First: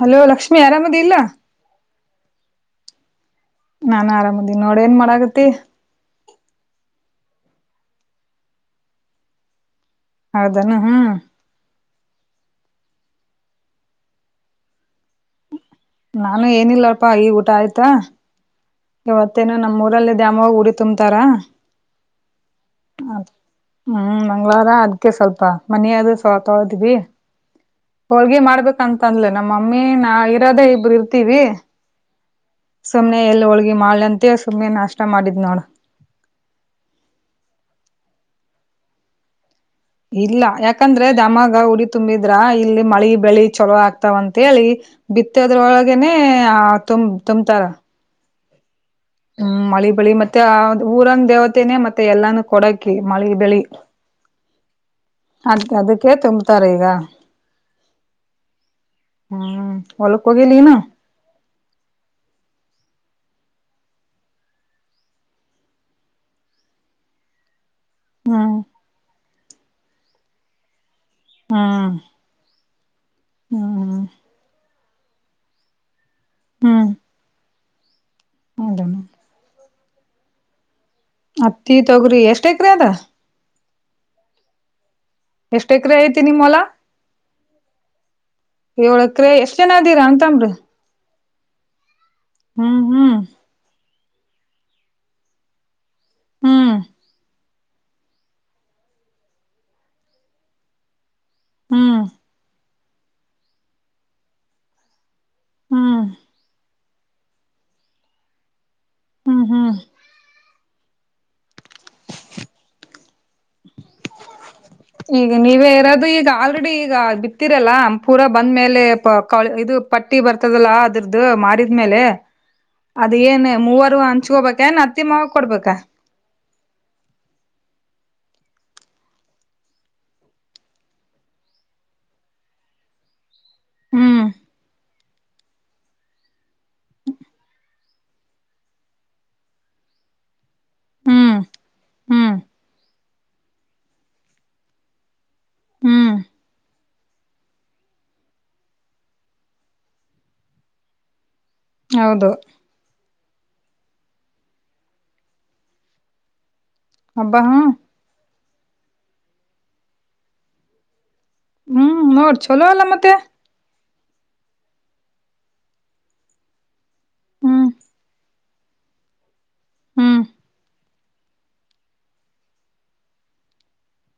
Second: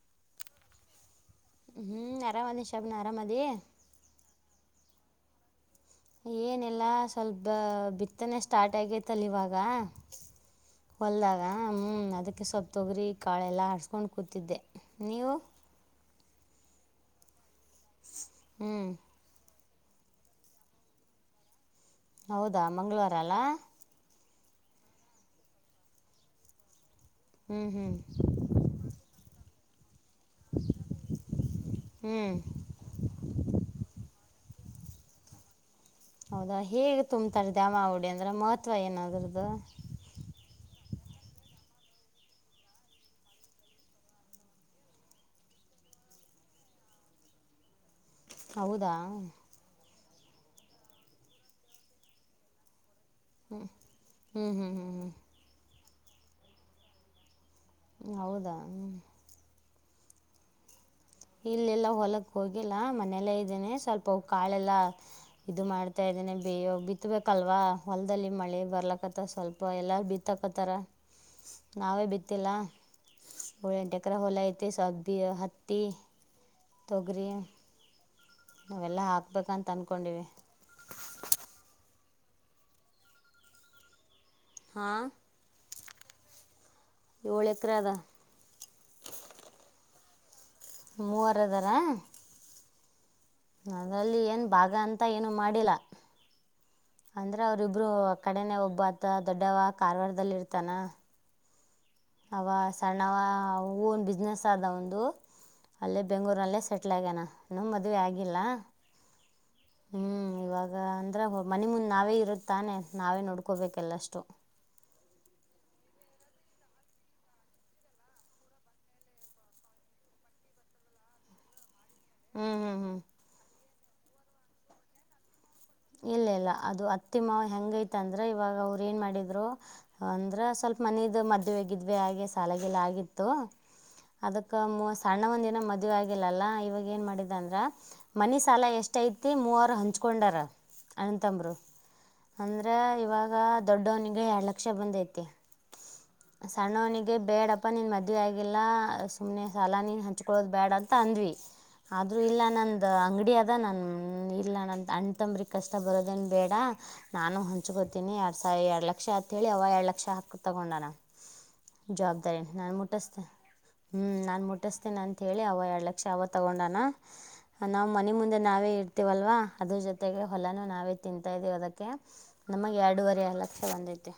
Hello Lakshmi ಆರಾಮದಿ ಇಲ್ಲ. ಹ್ಮ್ ಆರಾಮದಿ ಶಬನ ಆರಾಮದಿ ನಾನ್ ಆರಾಮದೀನಿ ನೋಡ್ ಏನ್ ಮಾಡಗತ್ತಿ. ಏನೆಲ್ಲಾ ಸ್ವಲ್ಪ ಬಿತ್ತನೆ ಸ್ಟಾರ್ಟ್ ಆಗೇತ್ತಲ್ಲ ಇವಾಗ ಹೌದಾನ ಹ್ಮ್ ಹೊಲ್ದಾಗ ಹ್ಮ್ ಅದಕ್ಕೆ ಸೋಪ್ ತ್ತೋಗ್ರಿ ಕಾಳೆಲ್ಲಾ ಹರ್ಸ್ಕೊಂಡ್ ಕೂತಿದ್ದೆ ನೀವು ನಾನು ಏನಿಲ್ಲಪ್ಪಾ ಈ ಊಟ ಆಯ್ತಾ. ಹ್ಮ್ ಇವತ್ತೇನ ನಮ್ಮ್ ಊರಲ್ಲಿ ದ್ಯಾಮವಾಗಿ ಉಡಿ ತುಂಬ್ತಾರಾ. ಹೌದಾ ಮಂಗ್ಗಳವಾರ ಅಲ್ಲಾ. ಮಂಗ್ಗಳಾರ ಅದಕ್ಕೆ ಸ್ವಲ್ಪ ಮನಯಾದ್ರು ಸೋಪ ತೊಳ್ದ್ವಿ ಹ್ಮ್ ಹ್ಮ್ ಹೋಳ್ಗೆಿ ಮಾಡ್ಬೇಕಂತ ಅಂದ್ಲೇನೋ ಮಮ್ಮೇ ನಾ ನಾ ಇರೋದೇ ಇಬ್ರು ಇರ್ತೀವಿ. ಹ್ಮ್ ಸುಮ್ನೆ ಎಲ್ಲಿ ಹೋಳ್ಗಿ ಮಾಡಂತ ಸುಮ್ನೆ ನಾಷ್ಟ ಮಾಡಿದ್ ನೋಡ. ಹೌದಾ ಹೇಗೆ ತುಂಬ್ತಾರೆ ದ್ಯಾಮ ಉಡಿ ಅಂದ್ರೆ ಮಹತ್ವ ಏನಾದ್ರುದ್ದು ಇಲ್ಲ ಯಾಕಂದ್ರೆ ದಾಮಗ ಉಡಿ ತುಂಬಿದ್ರ ಇಲ್ಲಿ ಮಳಿ ಬೆಳಿ ಚಲೋ ಆಗ್ತಾವಂತೇಳಿ ಬಿತ್ತದ್ರೊಳಗನೆೇ ತುಂಬ ತುಂಬತಾರ. ಹೌದಾ [inaudible] ಹ್ಮ್ ಮಳಿ. ಬಳಿ ಮತ್ತೆ ಊರನ್ ದೇವತೆನನೆ ಮತ್ತೆ ಎಲ್ಲಾನೂ ಕೊಡಕ್. ಮಳೆ ಬೆಳಿ ಹ್ಮ್ ಹ್ಮ್ ಹ್ಮ್ ಅದ ಅದಕ್ಕೆ. ಕೇ ತುಂಬತಾರ ಈಗ. ಹೌದಾ ಹ್ಮ್ [inaudible] ಹೊಲಕ್ಕೆ ಹೋಗಿಲ್ಲೆನ ಇಲ್ಲೆಲ್ಲ ಹೊಲಕ್ ಹೋಗಿಲ್ಲ ಮನೆಯಲ್ಲೇ ಇದ್ದೇನನೆ ಸ್ವಲ್ಪ ಕಾಳೆಲ್ಲ ಇದು ಮಾಡ್ತಾ ಇದ್ದೇನೆ ಬೇಯೋ ಬಿತ್ಬೇಕಲ್ವಾ. ಹೊಲದಲ್ಲಿ ಹ್ಮ್ ಮಳೆ ಬರ್ಲಕತ್ತ [inaudible] ಸ್ವಲ್ಪ ಎಲ್ಲಾ ಬಿತ್ತಾಕತಾರ ಹ್ಮ್ ನಾವೇ ಬಿತ್ತಿಲ್ಲ [unintelligible] ಹ್ಮ್ ಎಂಟಕ್ರ ಹೊಲ ಐತಿ ಸವ. [unintelligible] ಹತ್ತಿ ಹ್ಮ್ ತೊಗರಿ ಹೌದ ನಾವೆಲ್ಲಾ ಹಾಕ್ಬೇಕಂತ ತಂದ್ಕೊಂಡಿವಿ ಹತ್ತಿ ತೊಗ್ರಿ ಎಷ್ಟ ಏಕ್ರಿ ಅದ ಹಾ ಏಷ್ಟೆಕ್ರಯ ಐತೆ ನಿಮ್ ಹೊಲ ಏಳು ಎಕರೆ ಅದ ಏಳಕ್ರೆ ಎಷ್ಟ ಜನ್ ಅಡ್ಡಿರಾ ತಮ್ರ ಮೂವರದರ ಹ್ಮ್ ಹ್ಮ್ ಅದರಲ್ಲಿ ಏನ್ ಭಾಗ ಅಂತ ಏನು ಮಾಡಿಲ್ಲ ಹ್ಮ್ ಅವ್ರರಿಬ್ರು ಕಡೆನೆ ಒಬ್ಬ ಆತ ದೊಡ್ಡವ ಕಾರವಾರದಲ್ಲಿ ಇರ್ತಾನ ಹ್ಮ್ ಆವ ಸಣ್ಣವ ಹೂ ಒನ್ ಬಿಸ್ನೆಸ್ ಆದ ಅವೆಂದು ಅಲ್ಲಿೇ ಹ್ಮ್ ಬೆಂಗಳೂರಲ್ಲೇ ಸಟ್ಟೆಾರೆ ಇಟ್ಲಗನ ಈನೂ ಮದ್ವೆ ಆಗಿಲ್ಲ ಹ್ಮ್ ಹ್ಮ್ ಹ್ಞೂ ಇವಾಗ ಅಂದ್ರೆ ಮನೆಿ ಮುಂದ್ ನಾವೇ ಇರು ತಾನೆ ನಾವೇ ನೋಡ್ ಉಕೋಬೇಕಲ್ಲ ಅಷ್ಟು ದು ಈಗ ಆಲ್ರೆಡಿ ಈಗ ಬಿತ್ತಿರಲ್ಲ ಪೂರ ಬಂದ್ ಮೇಲೆ ಇದು ಪಟ್ಟಿ ಬರ್ತದಲ್ಲ ಅದ್ರದ್ದು ಮಾಡಿದ ್ಮೇಲೆ ಹ್ಞೂ ಹ್ಞೂ ಹ್ಞೂ ಅದ ಏನ್ ಮೂವತ್ತು ಹಂಚ್ಕೋಬೇಕೇನ್ ಅತ್ತಿಮಾವ ಇಲ್ಲ ಇಲ್ಲ ಅದು ಅತ್ತಿ ಮಾವ ಹೆಂಗೈತ ಅಂದ್ರ ಇವಾಗ ಅವ ಏನ್ ಮಾಡಿದ್ರು ಅಂದ್ರ ಸ್ವಲ್ಪ ಮನದ ಮದುವವೆಗಿದ್ವಿ ಹಾಗೆ ಸಾಲಗೆಲ್ಲ ಆಗಿತ್ತು ಹ್ಮ್ ಅದಕ್ಕ ಮೋ ಸಣ್ಣ ಒಂದು ದಿನ ಮದುವೆ ಆಗಿಲ್ಲಲ್ಲ ಇವಾಗ ಏನು ಮಾಡಿದೆ ಅಂದ್ರೆ ಮನೆ ಸಾಲ ಎಷ್ಟ ಐತಿ ಮೂವರು ಹಂಚ್ಕೊಂಡಾರ ಹ್ಮ್ ಅಣಂತಂಬರು ಹ್ಮ್ ಅಂದ್ರೆ ಇವಾಗ ದೊಡ್ಡವನಿಗೆ ಎರಡು ಲಕ್ಷ ಬಂದೈತಿ ಹ್ಮ್ ಸಣ್ಣವನಿಗೆ ಬೇಡಪ್ಪ ನೀನ್ ಮದುವೆ ಆಗಿ ಎಲ್ಲಾ ಸುಮ್ನೆ ಸಾಲಾನ ನೀನ್ ಹಂಚ್ಕೊಳ್ಳೋದ್ ಬ್ಯಾಡ ಅಂತ ಅಂದ್ವಿ ಆದ್ರೂ ಹೌದು ಇಲ್ಲ ನಂದ ಅಂಗಡಿ ಆದ ನನ್ ಇಲ್ಲ ನ ಅಂ ತಂಬ್ರ ಕಷ್ಟ ಬರೋದೇನ್ ಬೇಡ ಹಬ್ಬಾ ನಾನು ಹ ಹಂಚ್ಕೋತಿನಿ ಎರಡ್ ಸಾವಿರ ಎರಡ್ ಲಕ್ಕ ಲಕ್ಷ ಅಂತೇಳಿ ಅವ ಎರಡ್ ಲಕ್ಷ ಹಾಕ್ ತಗೊಂಡನ ಹ್ಮ್ ನೋಡ್ ಚಲೋ ಅಲ್ಲ ಮತ್ತೆ ಹ್ಮ್ ನಾನ್ ಮುಟ್ಟಿಸ್ತೇನ ಅಂತ ಹೇಳಿ ಅವ ಎರಡ್ ಲಕ್ಷ ಅವ ತಗೊಂಡನ ಹ್ಮ್ ನಾ್ ಮನೆ ಮುಂದೆ ನಾವೇ ಇರ್ತೀವಲ್ವಾ. ಅದ ಹ್ಮ್ ಜೊತೆಗೆ. ನಾವೇ ತಿಂತಾ ಇದ್ದೀವಿ ಅದಕ್ಕೆ ನಮಗೆ ಎರಡೂುವರೆ ಲಕ್ಷ ಬಂದೈತಿ.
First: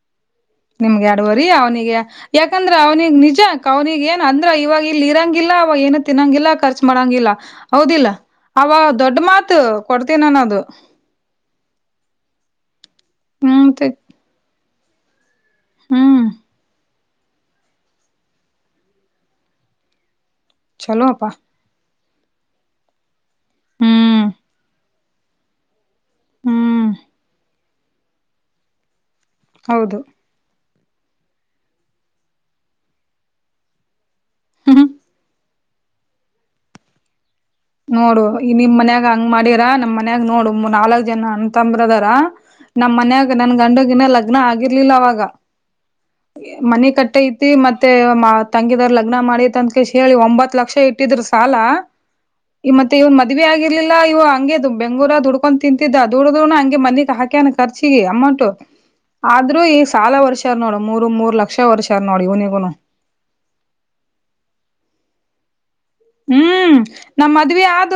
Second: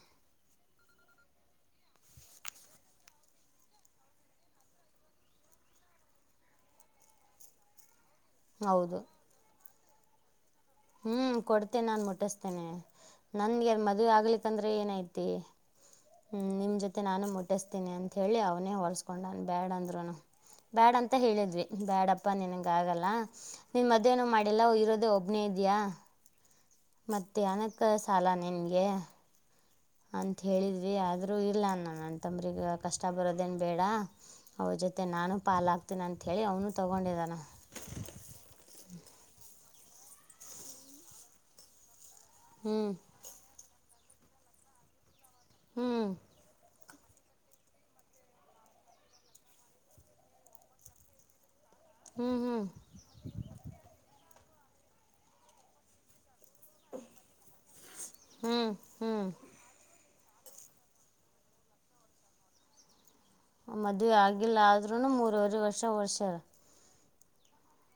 ನಿಮ್ಗೆ ಎಡುವರಿೀ ಅವ್ನಿಗೆ ಯಾಕಂದ್ರ ಅವ್ನಿಗೆಗ್ ನಿಜ ಅವ್ನಿಗೆ ಏನ್ ಅಂದ್ರ ಇವಾಗ ಇಲ್ಲಿ ಇರಂಗಿಲ್ಲ ಅವಾಗ ಏನು ತಿನ್ನಂಗಿಲ್ಲ ಖರ್ಚ ಮಾಡಂಗಿಲ್ಲ ಹೌದಿಲ್ಲ. ಅವ ಹೌದು ದೊಡ್ಡ ಮಾತು. ಕೊಡ್ತೇ ನಾನು ಅದು. ಹ್ಮ್ ಕೊಡ್ತೇನೆ ನಾನ್ ಮುಟ್ಟಿಸ್ತೇನೆ [inaudible] ನನ್ ಹ್ಮ್ ಯಾರ್ ಮದುವೆ ಆಗಲಿ ತಂದ [inaudible] ್ರ ಏನ್ ಐತಿ [inaudible] ಹ್ಮ್ ನಿಮ್ ಜೊತೆ [inaudible] ಮತ್ತೆ ನಾನು ಮುಟ್ಟಿಸ್ತೀನಿ ಅಂಂತೇಳಿ ಅವನೇ ಹೊಲಸ್ಕೊಂಡಾನು ಬ್ಯಾಡ ಅಂದ್ರ [inaudible] ಬ್ಯಾಡ ಅಂತ ಚಲೋಪಾ ಹೇಳಿದ್ವಿ ಬ್ಯಾಡ ಅ [inaudible] ಪ್ಪನ್ನಿನಗೆ ಆಗೆಲ್ಲಾ [inaudible] ನಿಮ್ ಹ್ಮ್ ಮದ್ೇನನು ಮಾಡಲ್ಲ ಇರೋದ ಹೋಗ [inaudible] [inaudible] ಇದಯಾ ಹ್ಮ್ [inaudible] ಮತ್ತೆ ಅನ [inaudible] ಸಾಲ ನಿನ್ಗೆ. ಹೌದು ಅಂತ ಹೇಳಿದ. ೀ ಆದ್ರೂ ಇಲ್ಲ ಅ ನನ್ನ ತಂಬ್ರಗ ಕಷ್ಟ ಬರೋದೇನು ಬೇಡ ಅವ್ರ ಹ್ಮ್ ಜೊತೆ ನಾನು ಪಾಾಲಾಗ್ತೀನ ಅಂತ ಹೇಳಿ ಅವನು ತಗೊಂಡಿದಾನ. ನೋಡು ಈ ನಿಮ್ ಮನ್ಯಾಗ ಹಂಗ್ ಮಾಡಿರ ನಮ್ ಮನ್ಯಾಗ ನೋಡು ಮೂ ನಾಲ್ಕ್ ಜನ ಅ ತಂಬ್ರದಾರ. ಹ್ಞೂ ನಮ್ಮ್ ಮನ್ಯಾಗ ನನ್ ಗಂಡಗಿನ. ಲಗ್ನ ಆಗಿರ್ಲಿಲ್ಲ ಅವಾಗ. ಹ್ಞೂ ಮನೆ ಕಟ್ಟ. ಐತಿ ಮತ್ತೆ ತಂಗಿದರ್ ಲಗ್ನ ಮಾಡಿತ್ ಅಂದ್ [unintelligible] ಹೇಳಿ ಒಂಬತ್ ಲಕ್ಷ ಇಟ್ಟಿದರು ಸಾಲ. ಹ್ಞೂ ಹ್ಞೂ ಈ ಮತ್ತೆ ಇವನ್ ಮದ್ವಿ ಆಗರ್ಲಿಲ್ಲ ಇವ. ಹಂಗಗೆದು ಬ ಬೆಂಗೂರ ದುಡ್ಕೊಂಡುಂತಿದ್ದ ದ ದುಡ್. ಹಂಗೆ ಮನಿ ಹಾಕ್ಯನಾ ಖರ್ಚಿಗೆ ಅಮೌಂಟ್ ಹ್ಞೂ ಹ್ಞೂ ಆದ್ರೂ ಈ. ಸಾಲ ವರ್ಷಾರ ನೋಡು ಮೂರು ಮೂರು ಲಕ್ಷ ವರ್ಷಾರ ನೋಡಿ ಇವನಿಗೋನು. ಮದ್ೆ ಆಗಿಲ್ಲ ಆದ್ೂನು ಮೂರವರೆ ವರ್ಷ ಓಡ್ಸ್ಯಾರ ಹ್ಮ್. ನಮ್ಮ್ ಮದ್ವಿ ಆದ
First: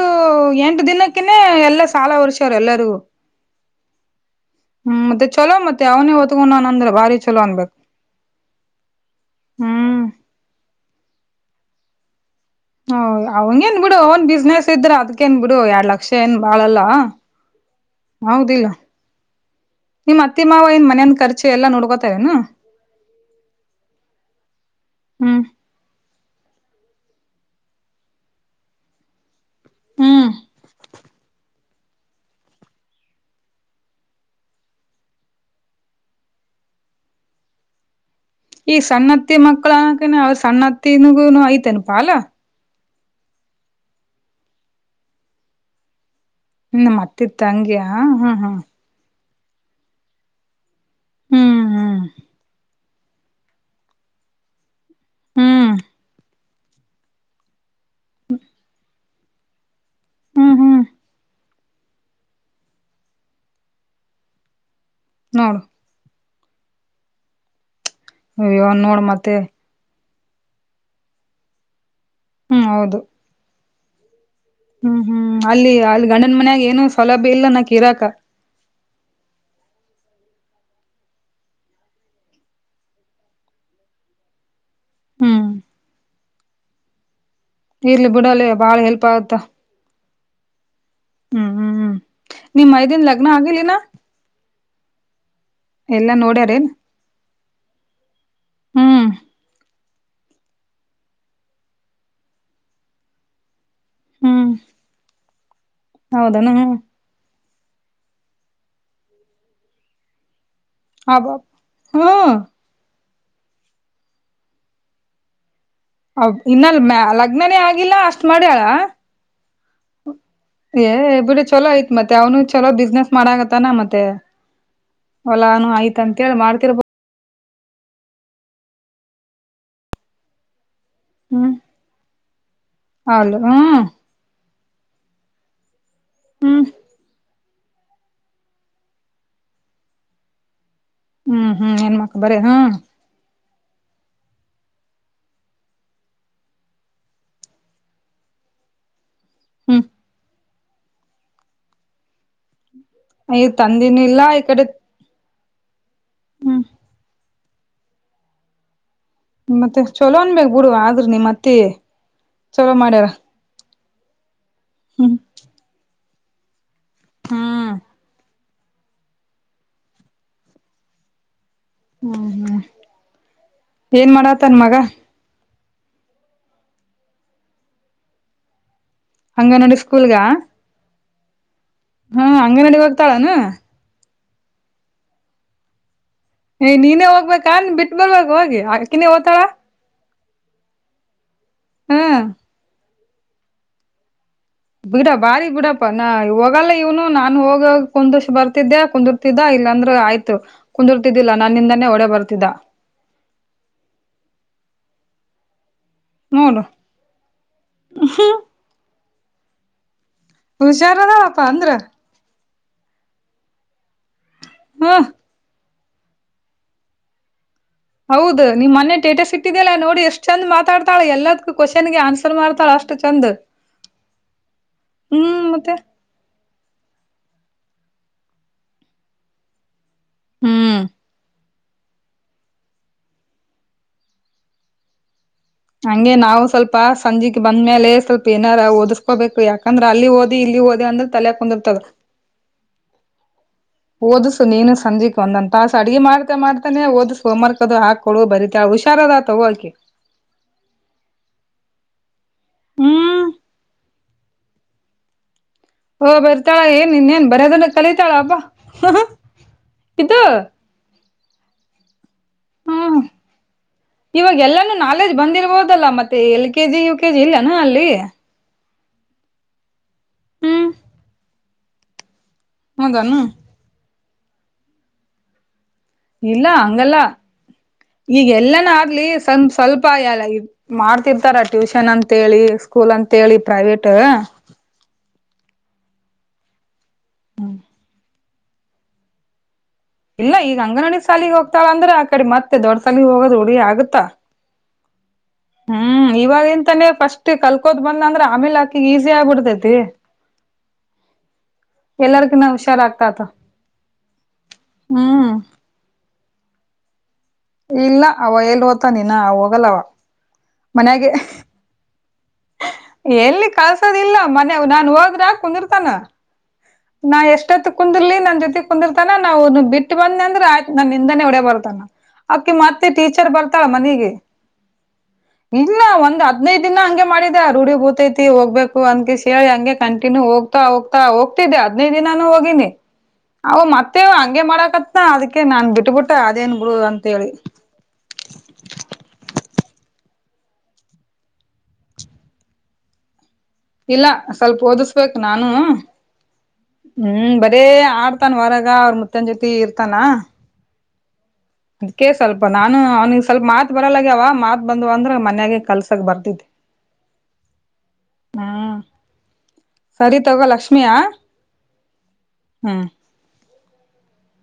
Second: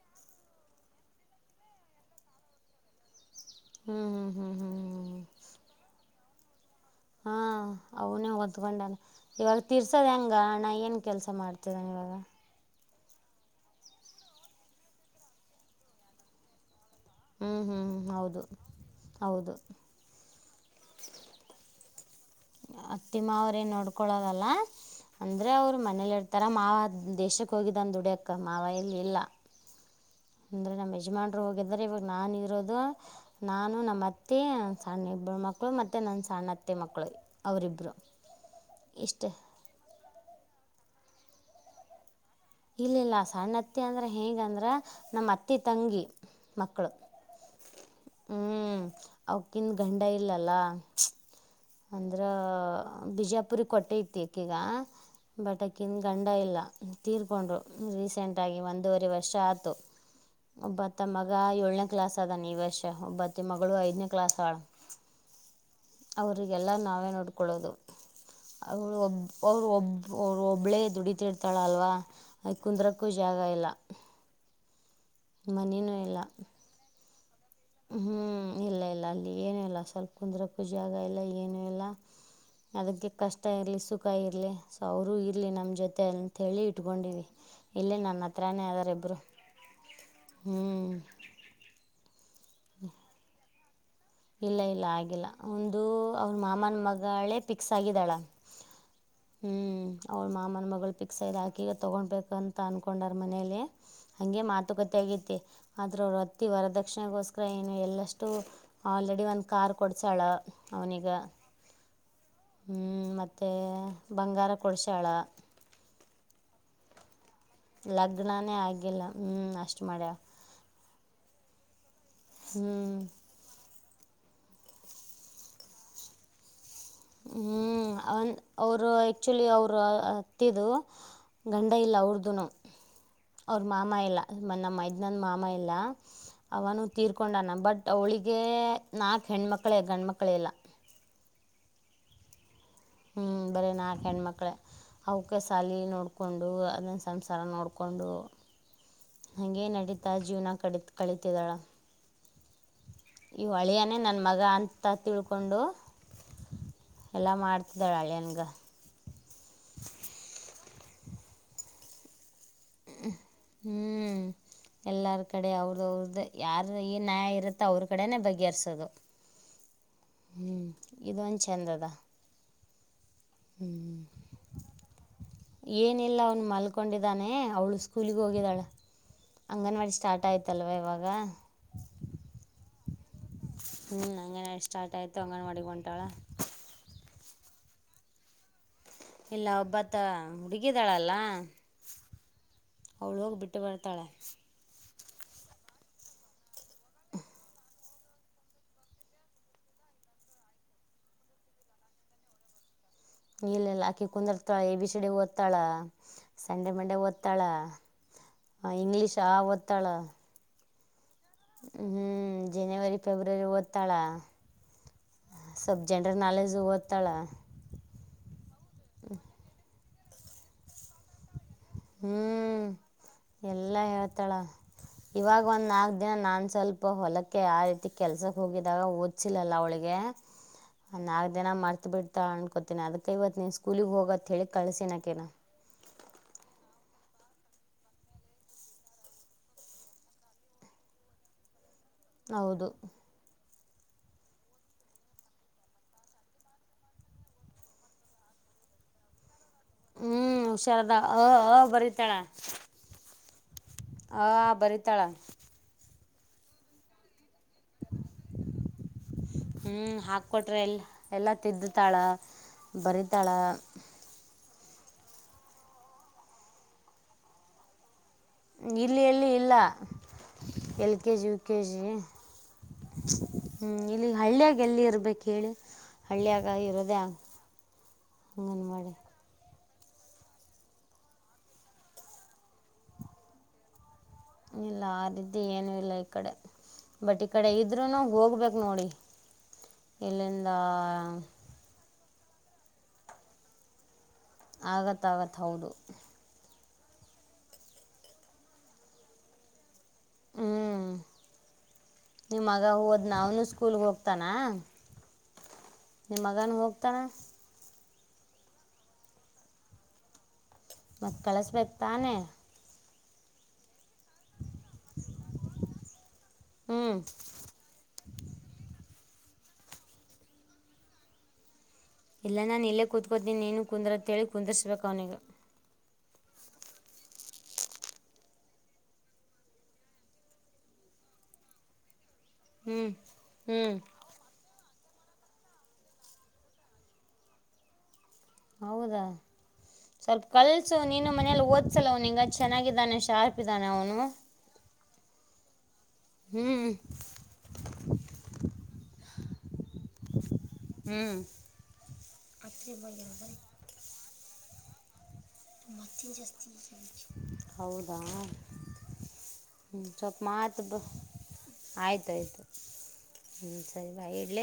ಎಂಟು ದಿನಕ್ಕಿನೇ ಎಲ್ಲ ಸಾಲ ಒರ್ಸ್ಯವ್ರ ಎಲ್ಲರಿಗೂ. ಹ್ಞೂ ಹ್ಞೂ ಹ್ಞೂ ಹ್ಞೂ ಹ್ಮ್ ಮತ್ತೆ ಚಲೋ ಮತ್ತೆ ಅವನ ಹೊ. [unintelligible] ಹಾ ಅವನೇ ಹೊದ್ಕೊಂಡಾನೆ ಇವಾಗ ಹ್ಮ್ ತೀರ್ಸೋದ ಹೆಂಗಣಾ ಏನ್ ಕೆಲ್ಸ ಮಾಡ್ತ ತಿದನೆ ಇವಾಗ ಹ ಅವಂಗ ಏನ್ ಬಿಡು ಅವನ್ ಬಿಸ್ನೆಸ್ ಇದ್ರ ಅದಕ ನ್ ಬಿಡು ಎರಡ್ ಲಕ್ಷ ಏನ್ ಬಾಳಲ್ಲ ಹ್ಞೂ ಹ್ಞೂ ಹ್ಞೂ ಹೌದು ಹೌದಿಲ್ಲ ಹೌದು ನಿಮ್ಮ್ ಅತ್ತಿ ಮಾವ ನ್ ಮನೆಯನ್ ಖರ್ಚೆ ಎಲ್ಲಾ ನೋಡ್ಕೋ [unintelligible] ಅತ್ತಿ ಮಾವ್ರೇನು ನೋಡ್ಕೊಳೋದಲ್ಲ ಹ್ಮ್ ಅಂದ್ರೆ ಅವ್ರು ಮನೇಲಿ ಇರ್ತಾರ ಮಾವ ದೇಶಕ್ಕೆ ಹೋಗಿದ್ದಂದು ದುಡ್ಯಕ್ಕ ಮಾವ ಇಲ್ಲಿ ಇಲ್ಲ ಹ್ಮ್ ಅಂದ್ರೆ ನಮ್ಮ ಯಜಮಾನ್ರು ಹೋಗ ಆದರೆ ಇವಾಗ ನಾನು ಇರೋದು ನಾನು ನಮ್ಮ ಅತ್ತೆ ಸಣ್ಣಿಬ್ಬರು ಮಕ್ಕಳು ಮತ್ತೆ ನನ್ನ ಸಣ್ಣ ಅತ್ತೆ ಮಕ್ಕಳು ಅವರಿಬ್ರು ಈ ಇಷ್ಟೇ ಸಣ್ಣತ್ತ ಮಕ್ಕಳ ಅವ ಸಣ್ಣ ಹತ್ತಿನಗುನು ಐತೆನ ಪ ಅಲ್ಲ ಇಲ್ಲ ಇಿಲ್ಲ ಸಣ್ಣ ಅತ್ತಿ ಅಂದ್ರ ಹೇಂಗ ಅಂದ್ರ ನಮ್ಮ್ ಅತ್ತಿ ತಂಗಿ ಮಕ್ಕಳು ನಮತ್ತಿ ತಂಗಿಯ ಹಾ ಹ್ಮ ಅವಕಿಂದು ಗಂಡ ಇಲ್ಲಲ್ಲ ಹ್ಮ್ ಹ್ಮ್ ಅಂದ್ರ ಬಿಜಾಪುರಿ ಕೊಟ್ಟೆತಿ ಈಕೆಗ ಹ್ಮ್ ಬಟಾಕನ್ ಗಂಡ ಇಲ್ಲ ತೀರ್ಕೊಂಡ್ರು ರೀಸೆಂಟ್ ಆಗಿ ಒಂದೂವರೆ ವರ್ಷ ಆತು ಹ್ಮ್ ಹ್ಮ್ ಒಬ್ಬತ್ತ ಮಗ ಏಳನೇ ಕ್ಲಾಸ್ ಅದಾನ ಈ ವರ್ಷ ಒಬ್ಬತ್ತೆ ಮಗಳು ಐದ್ನೇ ಕ್ಲಾಸ್ ಆಳ ನೋಡು ಅವ್ರರಿಗೆಲ್ಲ ನಾವೇ ನೋಡ್ಕೊಳ್ಳೋದು ಅಯ್ಯೋ ಅವಳು ನೋಡ್ ಒಬ್ಬ ಮತ್ತೆ. ಅವ್ರು ಒಬ್ಬ ಅವ್ರು ಒಬ್ಬಳೇ ದುಡಿತಿರ್ತಾಳಲ್ವ ಆ ಹ್ಮ್ ಹೌದು ಕುಂದ್ರಕ್ಕೂ ಜಾಗ ಇಲ್ಲ ಹ್ಮ್ ಹ್ಮ್ ಅಲ್ಲಿ ಮನೆಯೂ ಅಲ್ಲಿ ಇಲ್ಲ ಗಂಡನ ಮನ್ಯಾಗ ಏನು ಸೌಲಭ್ಯ ಇಲ್ಲ ನಾ ಇರಕ ಹ್ಞೂ ಇಲ್ಲ ಇಲ್ಲ ಅಲ್ಲಿ ಏನುೂ ಇಲ್ಲ ಸ್ವಲ್ಪ ಕುಂದ್ರಕ್ಕ ಜಾಗ ಇಲ್ಲ ಏನು ಇಲ್ಲ ಅದಕ್ಕೆ ಕಷ್ಟ ಇರಲಿ ಸುಖ ಇರಲಿ ಅವರು ಹ್ಮ್ ಇರ್ಲಿ ನಮ ಜೊತೆ ಅಂತ ಹೇಳಿ ಇಟ್ಕೊಂಡಿವಿ ಇಲ್ಲ ಇರ್ಲಿ ನನ್ನ ಬಿಡಲೆ ಹತ್ರನೇ ಬಾಳ್ ಆದದಾರ ಹೆಲ್ಪ್ ಇಬ್ಬರು ಆಗತ್ತ ಹ್ಮ್ ಹ್ಮ್ ಹ್ಮ್ ಹ್ಮ್ ನಿಮ್ ಮೈದನ್ ಲಗ್ನ ಆಗಲಿನ [inaudible] ಇಲ್ಲ ಇಲ್ಲ ಆಗಿಲ್ಲ ಒಂದು ಅವ್ರ ನೋಡ್ಯಾರೇನ್ ಮಾಮನ ಮಗಳೇ ಫಿಕ್ಸ್ ಆಗಿದ್ದಾಳ ಹ್ಮ್ ಹ್ಮ್ ಅವ್ಳ ಮಾಮನ ಮಗಳು ಪಿಕ್ ಸೈದು ಹಾಕಿಗೆ ತೊಗೊಬೇಕು ಅಂತ ಅಂದ್ಕೊಂಡಾರ ಮನೇಲಿ ಹಂಗೆ ಹ್ಮ್ ಮಾತುಕತೆ ಆಗೈತಿ ಆದ್ರ ಅವರ ಅತ್ತಿ ಹೌದನ ಹ್ಮ್ ವರದಕ್ಷಿಣೆಗೋಸ್ಕರ ಕ್ರೈನು ಎಲ್ಲಷ್ಟು ಆಲ್ರೆಡಿ ಒಂದ್ ಕಾರ್ ಕೊಡ್ಸಾಳ ಅವನಿಗೆ ಅಬ ಹ್ಮ್ ಹ್ಮ್ ಮತ್ತೆ ಮತ್ತೆ ಬಂಗಾರ ಕೊಡ್ಸಿಯಾಳ ಇನ್ನಲ್ ಅ ಲಗ್ನ ಲಗ್ನನೇ ಆಗಿಲ್ಲ ಅಷ್ಟ ಲಗ್ನನೇ ಮಾಡ್ಯಾಳ ಆಗಿಲ್ಲ ಹ್ಞೂ ಅಷ್ಟು ಮಾಡ್ಯಾಳ ಬಿ ಚಲೋ ಆಯ್ತು ಮತ್ತೆ ಅವ್ನು ಚಲೋ ಹ್ಞೂ ಬಿಜಿನೆಸ್ ಮಾಡಕತ್ತಾನ ಮತ್ತೆ ಮತ್ತೆ ಹೊಲಾನು ಆಯ್ತ ಅಂತೇಳಿ ಮಾಡ್ತಿರ್ಬ ಹ್ಮ್ ಅವರು ಆಕ್ಚುಲಿ ಅವರು ಹತ್ತಿದು ಹ್ಮ್ ಗಂಡ ಇಲ್ಲ ಅವ್ರ್ದನ ಹೌದು ಅವ್ರ ಹ್ಮ್ ಮಾಮ ಇಲ್ಲ ಮ ನಮ್ಮ ಮೈದ ನಂದು ಮಾಮ ಇಲ್ಲಾ ಹ್ಮ್ ಅವನು ತೀರ್ಕೊಂಡ ನಮ್ಮ ಬಟ್ ಅವಳಿಗೆ ನಾಲ್ಕು ಹೆಣ್ಮಕ್ಳೇ ಗಂಡ ಮಕ್ಕಳಿಲ್ಲ ಹ್ಮ್ ಹ್ಮ್ ಹೆಣ್ಣ ಮಕ್ ಬರ ಹಾ ಹೂ ಬರೀ ನಾಲ್ಕು ಹೆಣಮಕ್ಳೇ ಅವಕ್ಕೆ ಸಾಲಿ ನೋಡಿಕೊಂಡು ಅದನ್ನು ಸಂಸಾರ ನೋಡಿಕೊಂಡು ಹಂಗಗೆ ಹ್ಮ್ ನಡೀತಾ ಜೀವನಕ್ ಕಡಿ ಕಳಿತಿದ್ದಾಳ ಈ ಹಳಿಯಾನೇ ತಂದಿನ ನನ್ ಇಲ್ಲ ಮಗ ಈ ಕಡೆ ಅಂತ ತಿಳ್ಕೊ ಪಕೊಂಡ ಹ್ಮ್ ಎಲ್ಲ ಮಾಡ್ತಿದ್ದಾಳೆ ಹಳಿನ್ಗೆ ಮತ್ತೆ ಚಲೋ ಅಂದ ಬೇಕ್ ಬಿಡುವ ಆದ್ರ ನಿಮ ಅತ್ತಿ ಚಲೋ ಮಾಡ್ಯಾರ ಹ್ಮ್ ಹ್ಮ್ ಎಲ್ಲಾರ್ ಕಡೆ ಅವ್ರದ ಅವ್ರದ್ದ ಯಾರು ಈ ನ್ಯಾಯ ಇರುತ್ತೆ ಹ್ಮ್ ಅವ್ರ ಕಡೆನೆ ಬಗೆಹರ್ಸ ಹ್ಮ ಇದು ಹಂದದ ಹ್ಮ್ ಹ್ಮ್ ಏನ್ ಮಾಡಾತನ್ ಮಗ ಏನಿಲ್ಲ ಅವ್ನು ಮಲ್ಕೊಂಡಿದ್ದಾನೆ ಅವಳು ಸ್ಕೂಲ್ಗ ಹೋಗಿದಾಳ ಅಂಗನವಾಡಿ ಸ್ಟಾರ್ಟ್ ಆಯ್ತಲ್ವಾ ಇವಾಗ ಹಾ ಹಂಗೆ ನಡಿ ಹೋಗ್ತಾಳಾನ ಹ್ಮ್ಮ್ ಅಂಗನವಾಡಿ ಸ್ಟಾರ್ಟ್ ಆಯಿತು ಅಂಗನವಾಡಿ ಹೊಂಟಾಳ ಏಯ್ ನೀನೇ ಹೋಗ್ಬೇಕಾ ಬಿಟ್ಟ ಬರ್ಬೇಕು ಹೋಗಿ ಓತಾಳ ಇಲ್ಲ ಒಬ್ಬತ್ತ ಅಂಬಿಗಿ ಅದಾಳಅಲ್ಲ ಹಾ ಅವಳು ಹೋಗಿ ಬಿಟ್ಟು ಬರ್ತಾಳೆ ಬಿಡ ಬಾರಿ ಬಿಡಪ್ಪ ನ ಹೋಗಲ್ಲ ಇವ್ನು ನಾನು ಹೋಗ ಕುಂದ ಬರ್ತಿದ್ದೆ ಕುಂದಿರ್ತಿದ್ದ ಇಲ್ಲಾಂದ್ರ ಆಯ್ತು ಕುಂದಿರ್ತಿದ್ದಿಲ್ಲಾ ನನ್ನಿಂದಾನೇ ಓಡೆ ಬರ್ತಿದ್ದ ಇಲ್ಲಲ್ಲ ಆಕಿ ಕುಂದಿರ್ತಾಳೆ ಅಬ್ಚ್ಡ್ ಓದ್ತಾಳ ನೋಡು ಸಂಡೆ ಮಂಡೆ ಒತ್ತಳ ಇಂಗ್ಲಿಷ್ ಚಾಒತಾಳ ಹುಷಾರದಳ ಹಪ್ಪ ಅಂದ್ರ [unintelligible] ಜನವರಿ ಫೆಬ್ರವರಿ ಓದ್ತ್ತಾಳ ಹ್ಮ್ ಸಬ್ ಜನರಲ್ ನಾಲೆಜ್ ಓತಾಳ ಹೌದು ನೀ ಮೊನ್ನೆ ಸ್ಟೇಟಸ್ ಇಟ್ಟಿ ಅಲಾ ನೋಡಿನಿ ಎಷ್ಟ ಚಂದ ಮಾತಾಡ್ತಳ ಎಲ್ಲದ ಹ್ಮ್ ಎಲ್ಲಾ ಹೇಳ್ತಾಳ ಇವಾಗ ಹ್ಮ್ ಒಂದ್ ಮತ್ತೆ ನಾಲ್ಕ್ ದಿನ ನಾನ್ ಸ್ವಲ್ಪ ಹೊಲಕ್ಕೆ ಆಯ್ತು ಕೆಲ್ಸಕ್ ಹೋಗಿದಾಗ ಓದಸಿಲ ಅವಳಿಗೆ ಹ್ಮ್ ಏ ನಾಲ್ಕು ದಿನ ಮಾಡ್ತೀನಿ ಅತ ಬಿಡ್ತಾ ಅನ್ಕೋತೇನೆ ಅದಕ್ಕೈ ಇವತ್ ನೀನ್ ಸ್ಕೂಲಿಗೆ ಹೋಗತ್ ಹೇಳಿ ಕಳ್ಸಿನಕೇನಾ ಅಕಿನ ಹಂಗೆ ನಾವು ಸ್ವಲ್ಪ ಸಂಜೆೆಗೆ ಬಂದ್ಮೇಲೆ ಸ್ವಲ್ಪ ಏನಾರ ಓದ್ಕೋಬೇಕು ಯಾಕಂದ್ರೆ ಅಲ್ಲಿ ಓದಿ ಇಲ್ಲಿ ಓದಿ ಅಂದ್ರೆ ತಲೆ ಕುಂದಿರ್ತದ ಹೌದು ಓದ್ಸು ನೀನು ಸಂಜೆ ಒಂದಂದ ತಾಸ ಅಡ್ಗೆಿ ಮಾಡ್ತೆ ಮಾಡ್ತಾನನೆ ಓದ್ ಹೋಮವರ್ಕ್ ಅದು ಹಾಕ ಕೊಡು ಬರೀತಾಳ ಅಕಿ ಹುಷಾರ ಅದಾಳ ತಗೋ ಅಕಿ ಕೆ ಶಾರದ ಅ ಅ ಬರೀತಾಳ. ಹ್ಮ್ ಅ ಆ ಬರಿತಳ ಹ ಬರಿತಾಳ ಏನ್ ಇನ್ನೇನ್ ಬರದನ್ನ ಕಲೀತಾಳ ಅಬ್ಬಾ ಹ ಹ ಇದು ಎಲ್ಲಾ ತಿದ್ದತಾಳ ಬರಿತಾಳ ಹೂ ನಾಲೆಜ್ ಬಂದಿರ್ಬೋದಲ್ಲಾ ಮತ್ತೆ L K G U K G ಇಲ್ಲನಾ ಅಲ್ಲಿ? ಇಲ್ ಎಲ್ಲಿ ಇಲ್ಲ L K G U K G. ಹೌದಾನ್ ಇಲ್ಲಿ ಹಳ್ಳಿಯಾಗ ಎಲ್ಲಿ ಇರ್ಬೇಕ್ ಹೇಳಿ. ಇಲ್ಲ ಹಳ್ಳಿಯಾಗ ಹಂಗಲ್ಲ ಇರೋದೇ ಈಗ್ ಎಲ್ಲಾನ ಅಂಗನವಾಡಿ ಆಗ್ಲಿ ಸಂಸ್ ಸ್ವಲ್ಪ ಎಲ್ಲ ಮಾಡ್ತಿರ್ತಾರ ಟ್ಯೂಷನ್ ಅಂತೇಳಿ ಸ್ಕೂಲ್ ಅಂತೇಳಿ ಪ್ರೈವೇಟ್ ಇಲ್ಲ ಆ ರೀತಿ ಏನು ಇಲ್ಲ ಈ ಕಡೆ ಬಟ್ ಈ ಕಡೆ ಇದ್ರುನು ಹೋಗ್ಬೇಕ್ ನೋಡಿ. ಇಲ್ಲ ಇಲ್ಲಿಂದ ಈಗ ಅಂಗನವಾಡಿ ಸಾಲಿಗೆ ಹೋಗ್ತಾಳಂದ್ರ ಅ ಕಡೆ ಮತ್ತೆ ದೊಡ್ ಸಾಲಿಗ್ ಹೋಗೋದು ರೂಢಿ ಆಗುತ್ತಾ. ಆಗ ಆಗತ್ತ್ ಹೌದು. ತಾನೆ ಫಸ್ಟ್ ಕಲ್ಕೋದ ಬಂದ ಅಂದ್ರೆ ಆಮೇಲ್ ಅಕಿಗೆ ಈಸಿ ಆಗ್ಬಿಡ್ತೈತಿ. ಹ್ಮ್ ಎಲ್ಲರ್ಕಿನ್ನ ನಿಮ್ಮಗ ಹುಷಾರ್ ಹೋದ್ನಾ ಆಗ್ತಾತ ಅವನು ಸ್ಕೂಲ್ಗೆ ಹೋಗ್ತಾನ? ಹ್ಮ್ ನಿಮ್ಮ ಮಗನು ಹೋಗ್ತಾನ? ಇಲ್ಲ ಅವ ಎಲ್ಲಿ ಹೋತ್ತಾನ್ ಇನ ಹೋಗಲ್ಲವ. ಮನ್ಯಾಗೆ ಮತ್ತ್ ಕಳಸ್ಬೇಕು ತಾನೆ ಎಲ್ಲಿ ಕಳ್ಸೊದಿಲ್ಲ ಮನೆ ನಾನ್ ಹೋದ್ರ ಕುಂದುರ್ತಾನ ಹ್ಞೂ ನಾ ಎಷ್ಟತ್ ಕುಂದಿರ್ಲಿ ನನ್ ಜೊತೆ ಕುಂದಿರ್ತ್ ತನ ನಾವು ಬಿಟ್ಟ ಬಂದ್ನೆ ಅಂದ್ರೆ ಅಯ್ತು ನನ್ ಹಿಂದೆನೆ ಒಡೇ ಬರ್ತಾನ. ಇಲ್ಲ ಅಕಿ ನಾನು ಇಲ್ಲೇ ಮತ್ತೆ ಟೀಚರ್ ಕೂತ್ಕೋತೀನಿ ನೀನು ಬರ್ತಾಳ ಮನಿಗೆ ಕುಂದರಂತೇಳಿ ಕುಂದರ್ಸ್ ಬೇಕು ಅವನಿಗೆ. ಇಲ್ಲ ಒಂದ್ ಹದ್ನೈದು ದಿನ ಹಂಗೆ ಮಾಡಿದೆ ಆ ರೂಢಿ ಬೂತೈತಿ ಹೋಗ್ಬೇಕು ಅಂದ್ ಕೇಸ್ ಹೇಳಿ ಹಂಗೆ ಕಂಟಿನ್ಯೂ ಹೋಗ್ತಾ ಹೋಗ್ತಾ ಹೋಗ್ ತಿದ್ದೆ ಹದಿನೈದನೆ ನಾನು ಹೋಗೀನಿ ಹ್ಞೂ ಅವ ಹ್ಞೂ ಮತ್ತೆ ಹಂಗೆ ಮಾಡ ಅದಿಕ್ಕೆ ನಾನ್ ಬಿಟ್ಬಿಟ್ಟೆ ಅದೇನ್ ಬಿಡು ಅಂತ ಹೇಳಿ. ಹೌದಾ ಸ್ವಲ್ಪ ಕಲ್ಸು ನೀನು ಮನೇಲಿ ಓದ್ಸಲ ಅವನಿಗ್ ಚೆನ್ನಾಗಿದ್ದಾನೆ ಶಾರ್ಪ್ ಇದ್ದಾನೆ ಅವನು ಇಲ್ಲ ಸ್ವಲ್ಪ ಓದಿಸ್ಬೇಕು ನಾನುನು ಹ್ಮ್ ಹ್ಮ್ ಬರೇ ಆಡ್ತನ್ ವರಾಗ ಅವ್ರ ಮ ಸಂಜೆ ಹೊತ್ತಿಗ್ ಇರ್ತಾನ. ಹ್ಮ್ ಅದಕ್ಕೇ ಸ್ವಲ್ಪ ನಾನು ಅವ್ನಿಗೆ ಸ್ವಲ್ಪ ಮಾತ್ ಬರಲ್ಲಗ್ಯಾವ ಮಾತ್ ಬಂದವ ಅಂದ್ರೆ ಮತ್ [unintelligible] ಹೌದಾ ಹ ಹಾ ಸ್ವಲ್ಪ ಸರಿ ತಗೋ ಮಾತ್ ಲಕ್ಷ್ಮಿಯ ಆಯ್ತುಾಯ್ತು ಹ್ಮ್ ಹ್ಞ ಸರಿ ಬಾಯ ಇಡ್ಲ